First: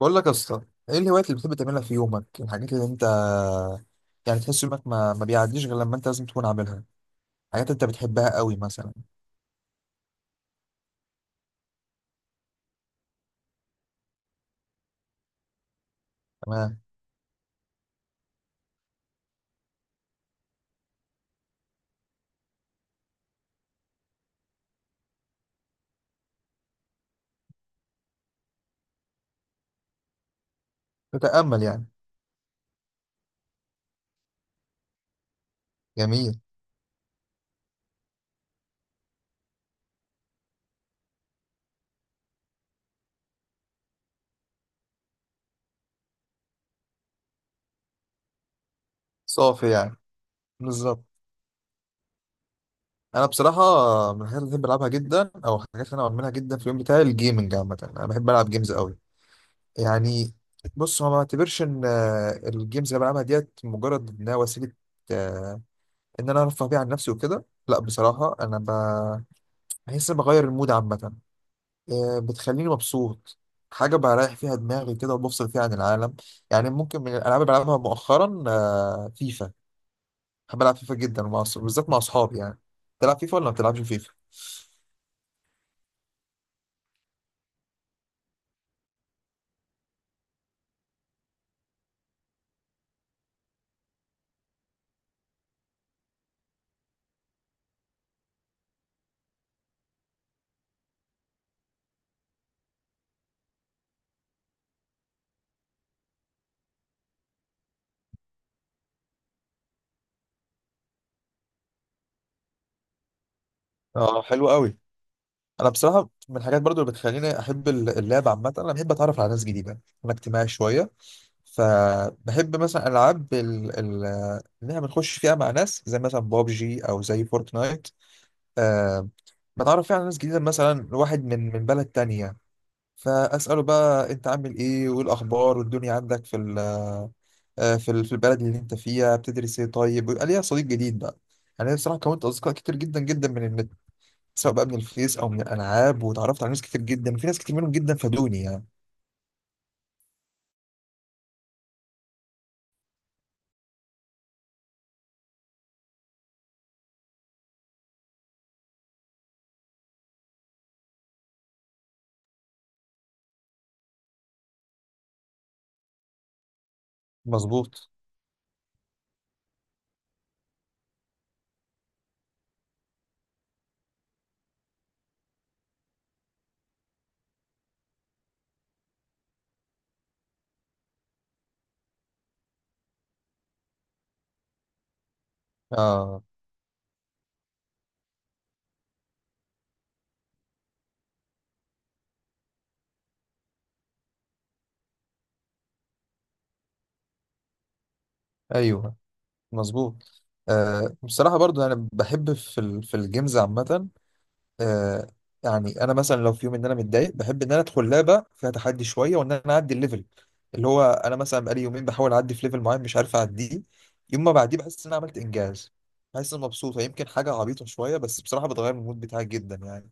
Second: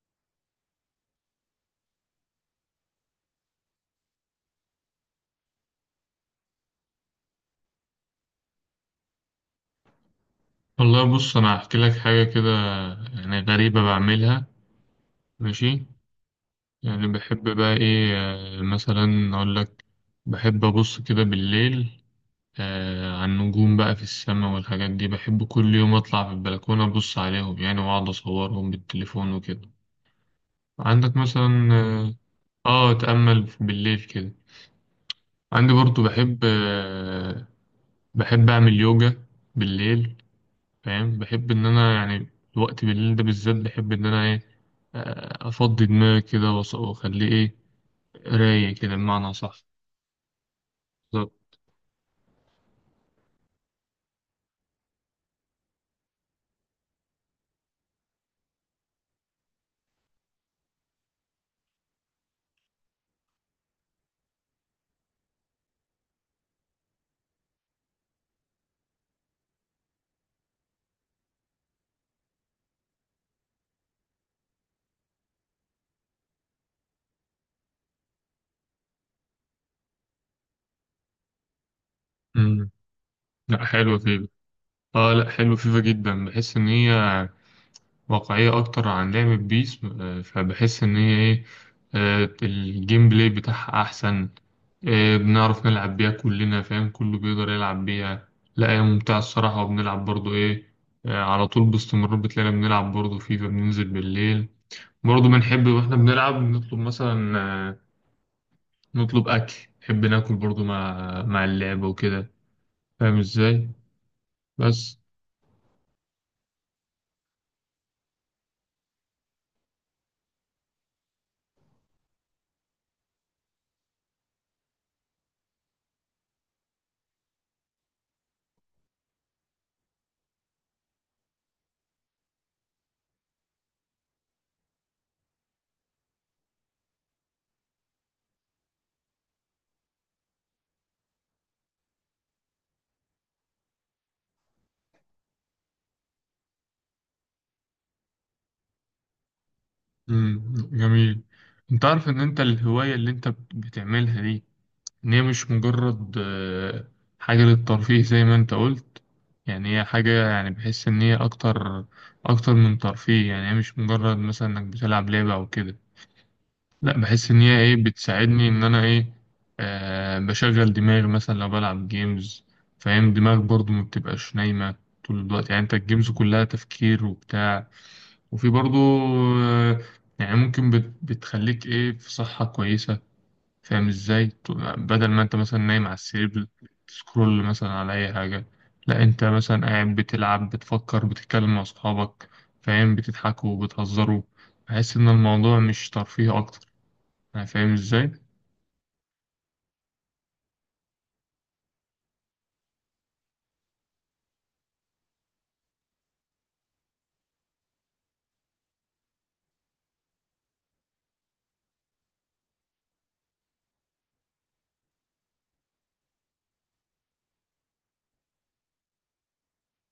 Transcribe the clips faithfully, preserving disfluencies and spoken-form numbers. بقول لك يا اسطى، ايه الهوايات اللي بتحب تعملها في يومك؟ الحاجات اللي انت يعني تحس يومك ما, ما بيعديش غير لما انت لازم تكون عاملها، حاجات انت بتحبها قوي مثلا. والله بص، انا هحكي لك حاجه كده يعني غريبه بعملها. ماشي. تمام. يعني بحب بقى ايه، آه، مثلا اقول لك، بحب ابص كده بالليل آه على النجوم بقى في السماء والحاجات دي. بحب كل يوم اطلع في البلكونه ابص عليهم يعني واقعد اصورهم بالتليفون وكده. عندك تتأمل مثلا يعني. اه آه، اتامل بالليل كده. عندي برضو بحب جميل. آه بحب اعمل يوجا بالليل. فاهم؟ بحب إن أنا يعني الوقت بالليل ده بالذات بحب إن أنا إيه، آه، أفضي دماغي كده وأص- وأخليه إيه، رايق كده بمعنى صح. صافي يعني. بالظبط. بالظبط. انا بصراحه من الحاجات اللي بحب العبها جدا او الحاجات اللي انا بعملها جدا في اليوم بتاعي الجيمنج عامه، انا بحب العب جيمز قوي يعني. بص، هو ما بعتبرش ان آه، الجيمز اللي بلعبها ديت مجرد انها وسيله، آه، ان انا ارفه بيها عن نفسي وكده. لا بصراحه انا ب... بحس إن بغير المود عامه، آه، بتخليني مبسوط. حاجة بريح فيها دماغي كده وبفصل فيها عن العالم يعني. ممكن من الألعاب اللي بلعبها مؤخرا آه، فيفا. بحب ألعب فيفا جدا مع أص- بالذات مع أصحابي يعني. أمم. تلعب فيفا ولا ما لأ، بتلعبش حلوة فيفا؟ فيفا. آه لأ حلوة فيفا جدا، بحس إن هي واقعية أكتر عن لعبة بيس، آه، فبحس إن هي إيه، آه، الجيم بلاي بتاعها أحسن. آه، بنعرف نلعب بيها كلنا فاهم، كله بيقدر يلعب بيها. لا هي ممتعة الصراحة، وبنلعب برضو إيه، آه، على طول باستمرار بتلاقينا بنلعب برضو فيفا، بننزل بالليل. برضه بنحب واحنا بنلعب نطلب مثلا، آه، نطلب اكل. نحب ناكل برضه مع مع اللعبة وكده. فاهم ازاي؟ اه حلو قوي. بس. أنا بصراحة من الحاجات برضو اللي بتخليني أحب ال- اللعب عامة، أنا بحب أتعرف على ناس جديدة. أنا اجتماعي شوية، فبحب مثلا ألعاب ال- ال- اللي احنا بنخش فيها مع ناس، زي مثلا بابجي أو زي فورتنايت. آه، بتعرف فيها على ناس جديدة، مثلا واحد من من بلد تانية، فاساله بقى انت عامل ايه وايه الاخبار والدنيا عندك في ال- آه، في ال- في البلد اللي انت فيها، بتدرس ايه؟ طيب، ويبقى ليا صديق جديد بقى. يعني انا بصراحه كونت اصدقاء كتير جدا جدا من النت، سواء بقى من الفيس او من الالعاب، وتعرفت على ناس كتير جدا، وفي ناس كتير منهم جدا فادوني يعني. مم. جميل. انت عارف ان انت الهواية اللي انت بت- بتعملها دي، ان هي مش مجرد آه، حاجة للترفيه زي ما انت قلت. يعني هي حاجة، يعني بحس ان هي اكتر اكتر من ترفيه. يعني هي مش مجرد مثلا انك بتلعب لعبة او كده، لا بحس ان هي ايه مظبوط. بتساعدني ان انا ايه آه بشغل دماغي مثلا لو بلعب جيمز. فاهم، دماغك برضو ما بتبقاش نايمة طول الوقت. يعني انت الجيمز كلها تفكير وبتاع. وفي برضو، آه يعني ممكن بت بتخليك ايه، في صحة كويسة. فاهم ازاي؟ ت- بدل ما انت مثلا نايم على اه، السرير بتسكرول مثلا على اي حاجة. لا انت مثلا قاعد بتلعب، بتفكر، بتتكلم مع اصحابك فاهم، بتضحكوا وبتهزروا. بحس ان الموضوع مش ترفيه، اكتر. أنا فاهم إزاي؟ ايوه، مظبوط. آه بصراحه برضو انا بحب في ال- في الجيمز عامه. آه يعني انا مثلا لو في يوم ان انا متضايق، بحب ان انا ادخل لعبه فيها تحدي شويه وان انا اعدي الليفل، اللي هو انا مثلا بقالي يومين بحاول اعدي في ليفل معين مش عارف اعديه، يوم ما بعديه بحس ان انا عملت انجاز، بحس ان مبسوطه. يمكن حاجه عبيطه شويه، بس بصراحه بتغير من المود بتاعي جدا يعني.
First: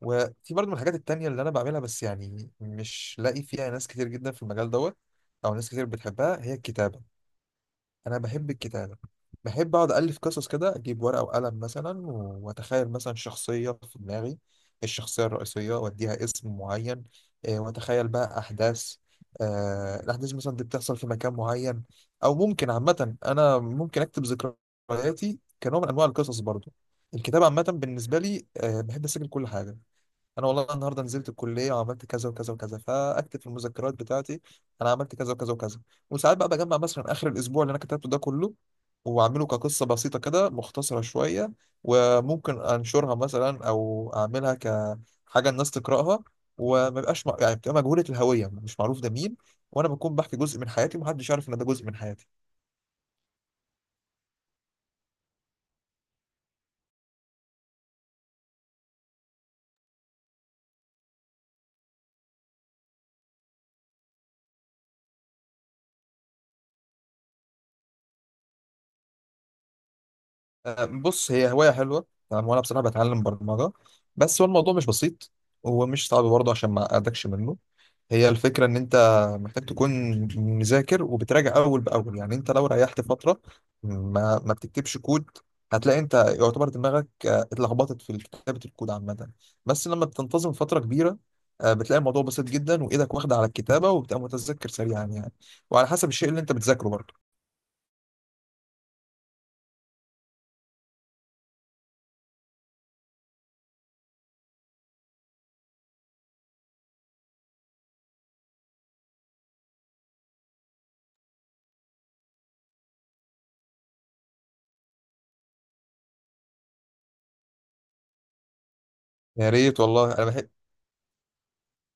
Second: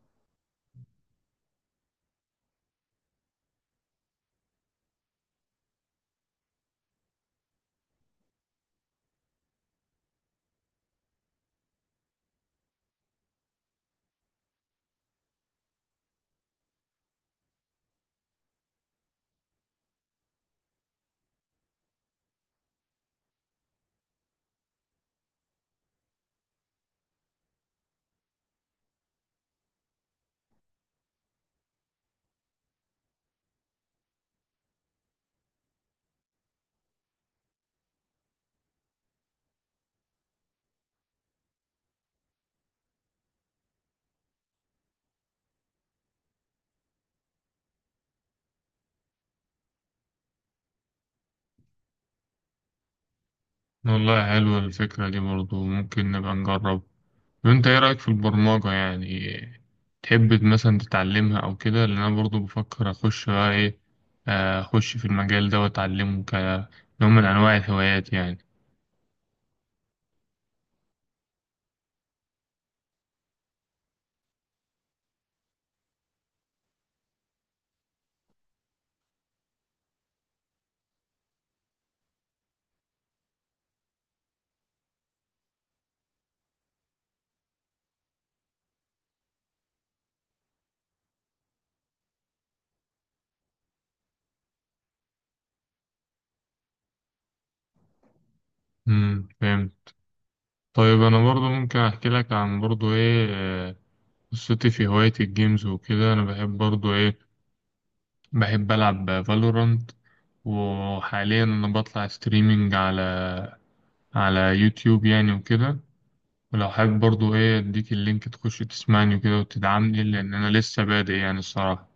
وفي برضه من الحاجات التانية اللي انا بعملها، بس يعني مش لاقي فيها ناس كتير جدا في المجال دوت او ناس كتير بتحبها، هي الكتابه. انا بحب الكتابه، بحب اقعد الف قصص كده، اجيب ورقه وقلم مثلا و- واتخيل مثلا شخصيه في دماغي، الشخصيه الرئيسيه، واديها اسم معين. آه، واتخيل بقى احداث، آه، الاحداث مثلا دي بتحصل في مكان معين. او ممكن عامه انا ممكن اكتب ذكرياتي كنوع من انواع القصص برضو. الكتابه عامه بالنسبه لي، آه، بحب اسجل كل حاجه. انا والله النهارده نزلت الكليه وعملت كذا وكذا وكذا، فاكتب في المذكرات بتاعتي انا عملت كذا وكذا وكذا. وساعات بقى بجمع مثلا اخر الاسبوع اللي انا كتبته ده كله، واعمله كقصه بسيطه كده مختصره شويه، وممكن انشرها مثلا او اعملها كحاجه الناس تقراها، وما يبقاش مع- يعني بتبقى مجهوله الهويه، مش معروف ده مين، وانا بكون بحكي جزء من حياتي ومحدش يعرف ان ده جزء من حياتي. والله حلوة الفكرة دي برضو، ممكن نبقى نجرب. وأنت إيه رأيك في البرمجة يعني؟ تحب مثلا تتعلمها أو كده؟ لأن أنا برضو بفكر أخش بقى إيه، آه، أخش في المجال ده وأتعلمه كنوع من أنواع الهوايات يعني. أه، بص، هي هوايه حلوه يعني، وانا بصراحه بتعلم برمجه. بس هو الموضوع مش بسيط، ومش صعب برضه عشان ما اقعدكش منه. هي الفكرة إن أنت محتاج تكون مذاكر وبتراجع أول بأول، يعني أنت لو ريحت فترة ما, ما بتكتبش كود، هتلاقي أنت يعتبر دماغك آه، اتلخبطت في كتابة الكود عامة. بس لما بتنتظم فترة كبيرة، آه، بتلاقي الموضوع بسيط جدا، وإيدك واخدة على الكتابة، وبتبقى متذكر سريعا يعني، وعلى حسب الشيء اللي أنت بتذاكره برضه. امم، فاهم. طيب أنا برضو ممكن أحكي لك عن برضو إيه، آه، قصتي في هواية الجيمز وكده. أنا بحب برضو إيه، بحب ألعب فالورانت. وحاليا أنا بطلع ستريمينج على على يوتيوب يعني وكده. ولو حابب برضو ايه اديك اللينك، تخش تسمعني كده يا ريت وتدعمني، والله، أنا لان بحب. انا لسه بادئ يعني الصراحة.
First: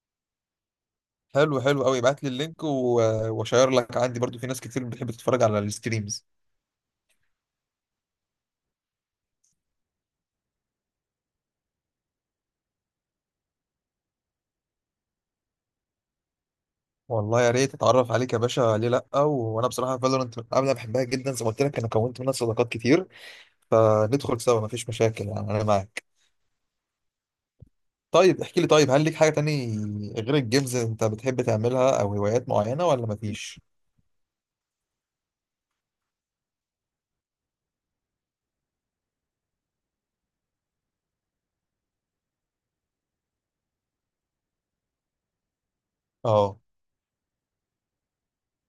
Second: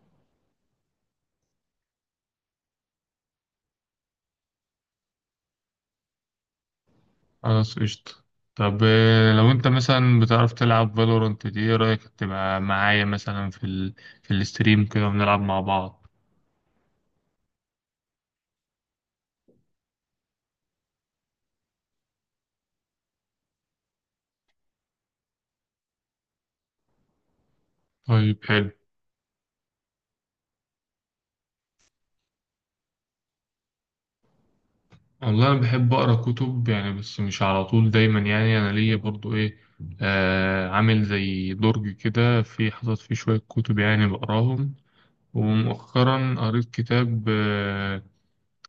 حلو، حلو قوي، ابعت لي اللينك و- آه، وأشير لك. عندي برضه في ناس كتير بتحب تتفرج على الستريمز. خلاص قشطة. طب إيه لو انت مثلا بتعرف تلعب فالورانت دي، ايه رأيك تبقى معايا مثلا في ال... في الاستريم كده ونلعب مع بعض؟ والله يا ريت اتعرف عليك يا باشا، ليه لا؟ و- وانا بصراحه فالورنت من قبل انا بحبها جدا، زي ما قلت لك انا كونت منها صداقات كتير، فندخل سوا مفيش مشاكل يعني، انا معاك. طيب طيب احكي لي، حلو. طيب هل ليك حاجه تاني غير الجيمز انت بتحب تعملها، او هوايات معينه ولا مفيش؟ والله انا بحب اقرا كتب يعني، بس مش على طول دايما. يعني انا ليا برضو ايه، آه عامل زي درج كده في حاطط فيه شوية كتب يعني، بقراهم. ومؤخرا اه، قريت كتاب،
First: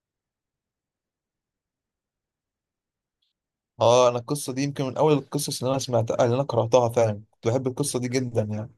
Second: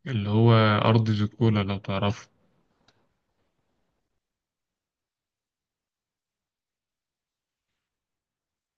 اللي هو أرض زيكولا، لو تعرفه. اه، انا القصه دي يمكن من اول القصص اللي انا سمعتها، اللي انا قراتها فعلا، كنت بحب القصه دي جدا يعني.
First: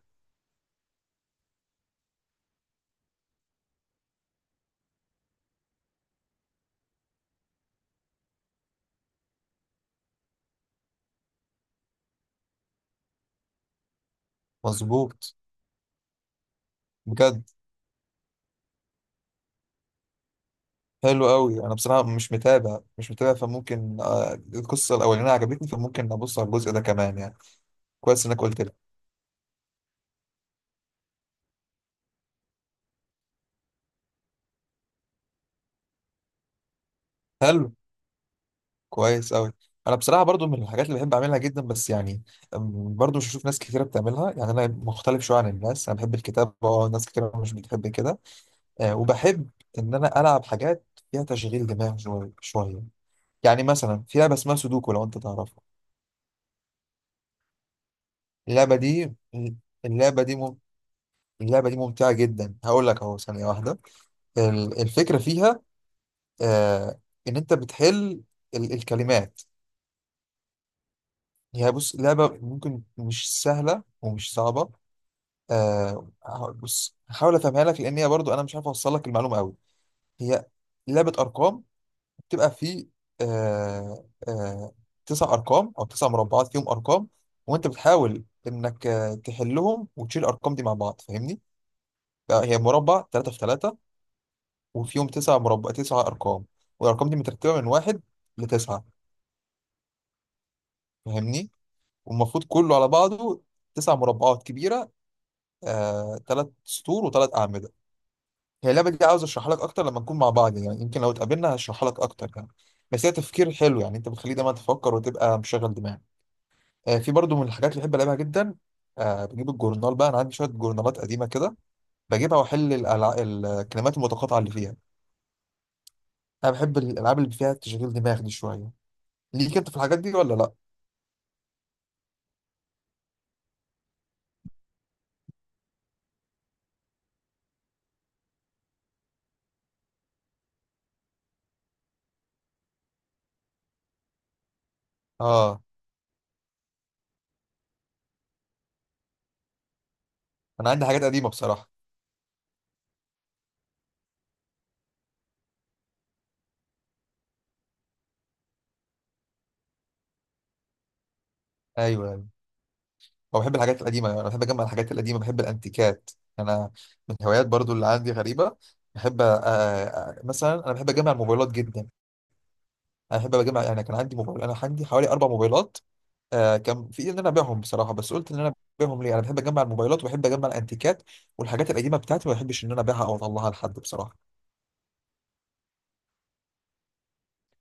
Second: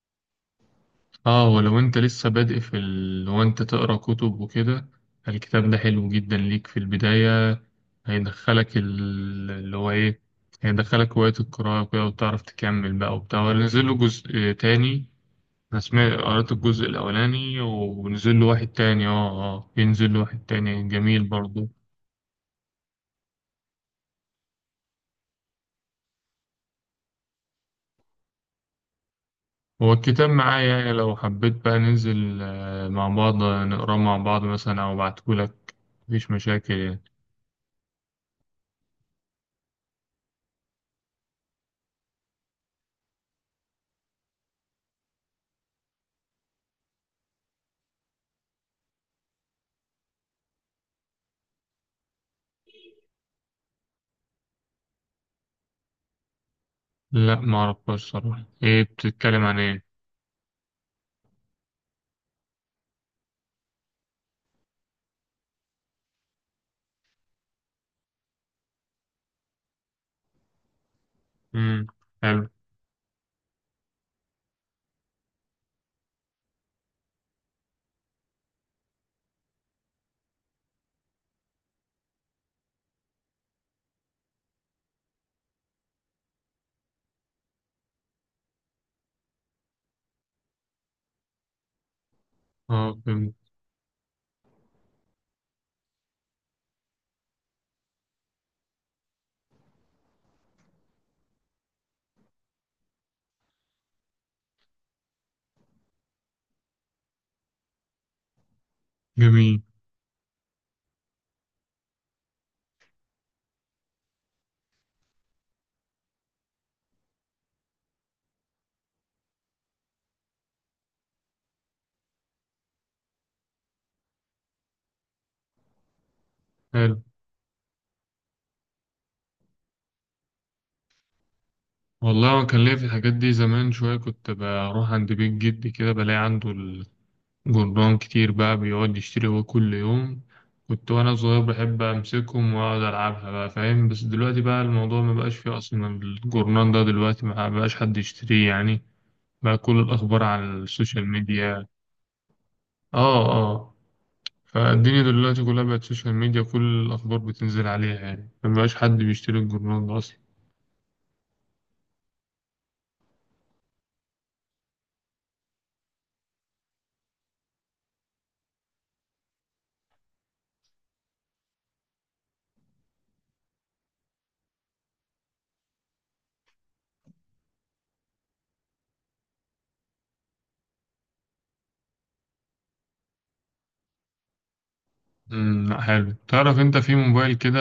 اه. ولو انت لسه بادئ في ال... وانت تقرا كتب وكده، الكتاب ده حلو جدا ليك في البداية. هيدخلك ال... اللي هو ايه هيدخلك هواية القراءة وكده، وتعرف تكمل بقى وبتاع. ونزل له جزء تاني. مظبوط. أنا سمعت قريت الجزء بجد. الأولاني، ونزل له واحد تاني. اه اه. ينزل له واحد تاني، جميل حلو قوي. برضه. انا بصراحه مش متابع، مش متابع، فممكن آه، القصه الاولانيه عجبتني، فممكن ابص على الجزء ده كمان يعني. كويس انك قلت لي. هو الكتاب معايا يعني، لو حبيت بقى ننزل آه، مع بعض آه، نقراه مع بعض مثلا أو أبعتهولك. مفيش مشاكل يعني. حلو، كويس أوي. أنا بصراحة برضو من الحاجات اللي بحب أعملها جدا، بس يعني أم، برضو مش هشوف ناس كتيرة بتعملها، يعني أنا مختلف شوية عن الناس. أنا بحب الكتابة، أه، ناس كتيرة مش بتحب كده. أه، وبحب إن أنا ألعب حاجات فيها تشغيل دماغ شوية شوية، يعني مثلا في لعبة اسمها سودوكو، لو أنت تعرفها. لا، معرفهاش صراحة، اللعبة إيه دي، بتتكلم عن إيه؟ اللعبة دي مم... اللعبة دي ممتعة جدا، هقول لك أهو، ثانية واحدة. ال- الفكرة فيها أه إن أنت بتحل ال- الكلمات. هي مم. بص، لعبة حلو. ممكن مش سهلة ومش صعبة. آه هقول- بص، هحاول افهمها لك لان هي برضو انا مش عارف اوصل لك المعلومه قوي. هي لعبه ارقام، بتبقى في آه آه تسع ارقام او تسع مربعات فيهم ارقام، وانت بتحاول انك آه، تحلهم وتشيل الارقام دي مع بعض، فاهمني؟ بقى هي أه، مربع ثلاثة فهمت. في ثلاثة، وفيهم تسع مربع، تسع ارقام، والارقام دي مترتبه من واحد لتسعه، فاهمني؟ والمفروض كله على بعضه تسع مربعات كبيره، آه ثلاث سطور وثلاث اعمده. هي اللعبة دي عاوز اشرحها جميل. لك اكتر لما نكون مع بعض، يعني يمكن لو اتقابلنا هشرحها لك اكتر يعني. بس هي تفكير حلو يعني، انت بتخليه دايما تفكر وتبقى مشغل دماغك. آه في برضو من الحاجات اللي بحب العبها جدا، آه بجيب الجورنال بقى، انا عندي شوية جورنالات قديمة كده، بجيبها واحل الألع... الكلمات المتقاطعة اللي فيها. انا بحب حلو. الالعاب اللي فيها تشغيل دماغ دي شوية. ليك انت في الحاجات دي ولا لا؟ والله أنا كان ليا في الحاجات دي زمان شوية. كنت بروح عند بيت جدي كده بلاقي عنده جربان كتير بقى، بيقعد يشتري هو كل يوم. كنت وانا صغير بحب امسكهم واقعد العبها بقى فاهم. بس دلوقتي بقى الموضوع ما بقاش فيه اه، اصلا. الجورنان ده دلوقتي ما بقاش حد يشتريه يعني. بقى كل الاخبار على انا عندي حاجات السوشيال قديمة ميديا. بصراحة. اه اه. فالدنيا دلوقتي كلها بقت سوشيال ميديا، كل الاخبار بتنزل عليها. يعني ما بقاش حد بيشتري الجورنان ده اصلا. ايوه، هو بحب الحاجات القديمة، أنا بحب أجمع الحاجات القديمة، بحب الأنتيكات. أنا من الهوايات برضو اللي عندي غريبة، بحب آه، آه، مثلا أنا بحب أجمع الموبايلات جدا. أنا بحب أجمع يعني، كان عندي موبايل، أنا عندي حوالي أربع موبايلات. آه، كان في إيدي إن أنا أبيعهم بصراحة، بس قلت إن أنا أبيعهم ليه؟ أنا بحب أجمع الموبايلات وبحب أجمع الأنتيكات والحاجات القديمة بتاعتي، ما بحبش إن أنا أبيعها أو أطلعها لحد بصراحة. امم، لأ، حلو. تعرف انت في موبايل كده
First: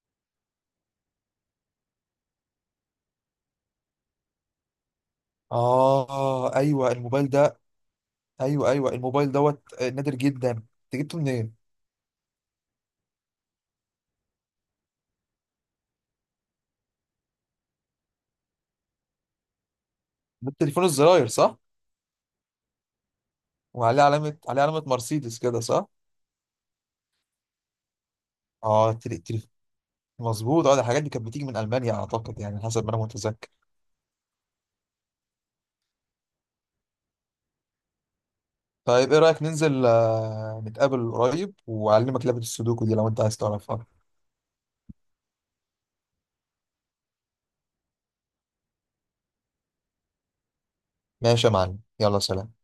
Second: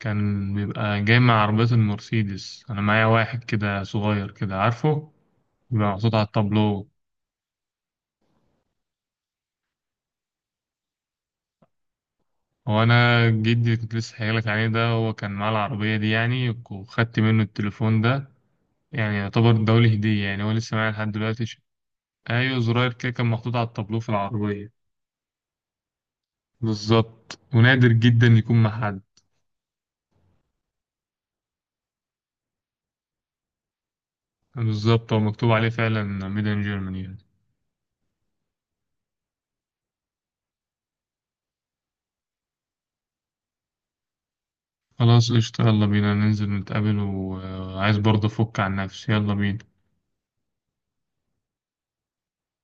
كان بيبقى جاي مع عربية المرسيدس؟ انا معايا واحد كده صغير كده، عارفه؟ بيبقى محطوط على آه التابلو. أيوه الموبايل ده. أيوه، أيوه، الموبايل دوت آه، نادر جدا، أنت جبته منين؟ وانا جدي كنت لسه حكيلك عليه ده، هو كان معاه العربيه دي يعني، وخدت منه التليفون ده. يعني يعتبر دولي هديه يعني، ده هو لسه التليفون معايا لحد الزراير، دلوقتي. صح؟ ش- ايوه زرار كده، كان محطوط على التابلو وعليه في علامة، عليه العربيه. علامة مرسيدس كده، صح؟ بالظبط، ونادر جدا يكون مع اه، حد. تلي تلي، مظبوط. اه، ده الحاجات دي كانت بتيجي من المانيا اعتقد، يعني حسب ما انا متذكر. بالظبط، هو مكتوب عليه فعلا ميد ان جيرماني يعني. طيب ايه رايك ننزل آه، نتقابل قريب واعلمك لعبه السودوكو دي لو انت عايز تعرفها. خلاص قشطة، يلا بينا ننزل نتقابل، وعايز برضه افك عن نفسي. يلا بينا. ماشي يا معلم، يلا سلام.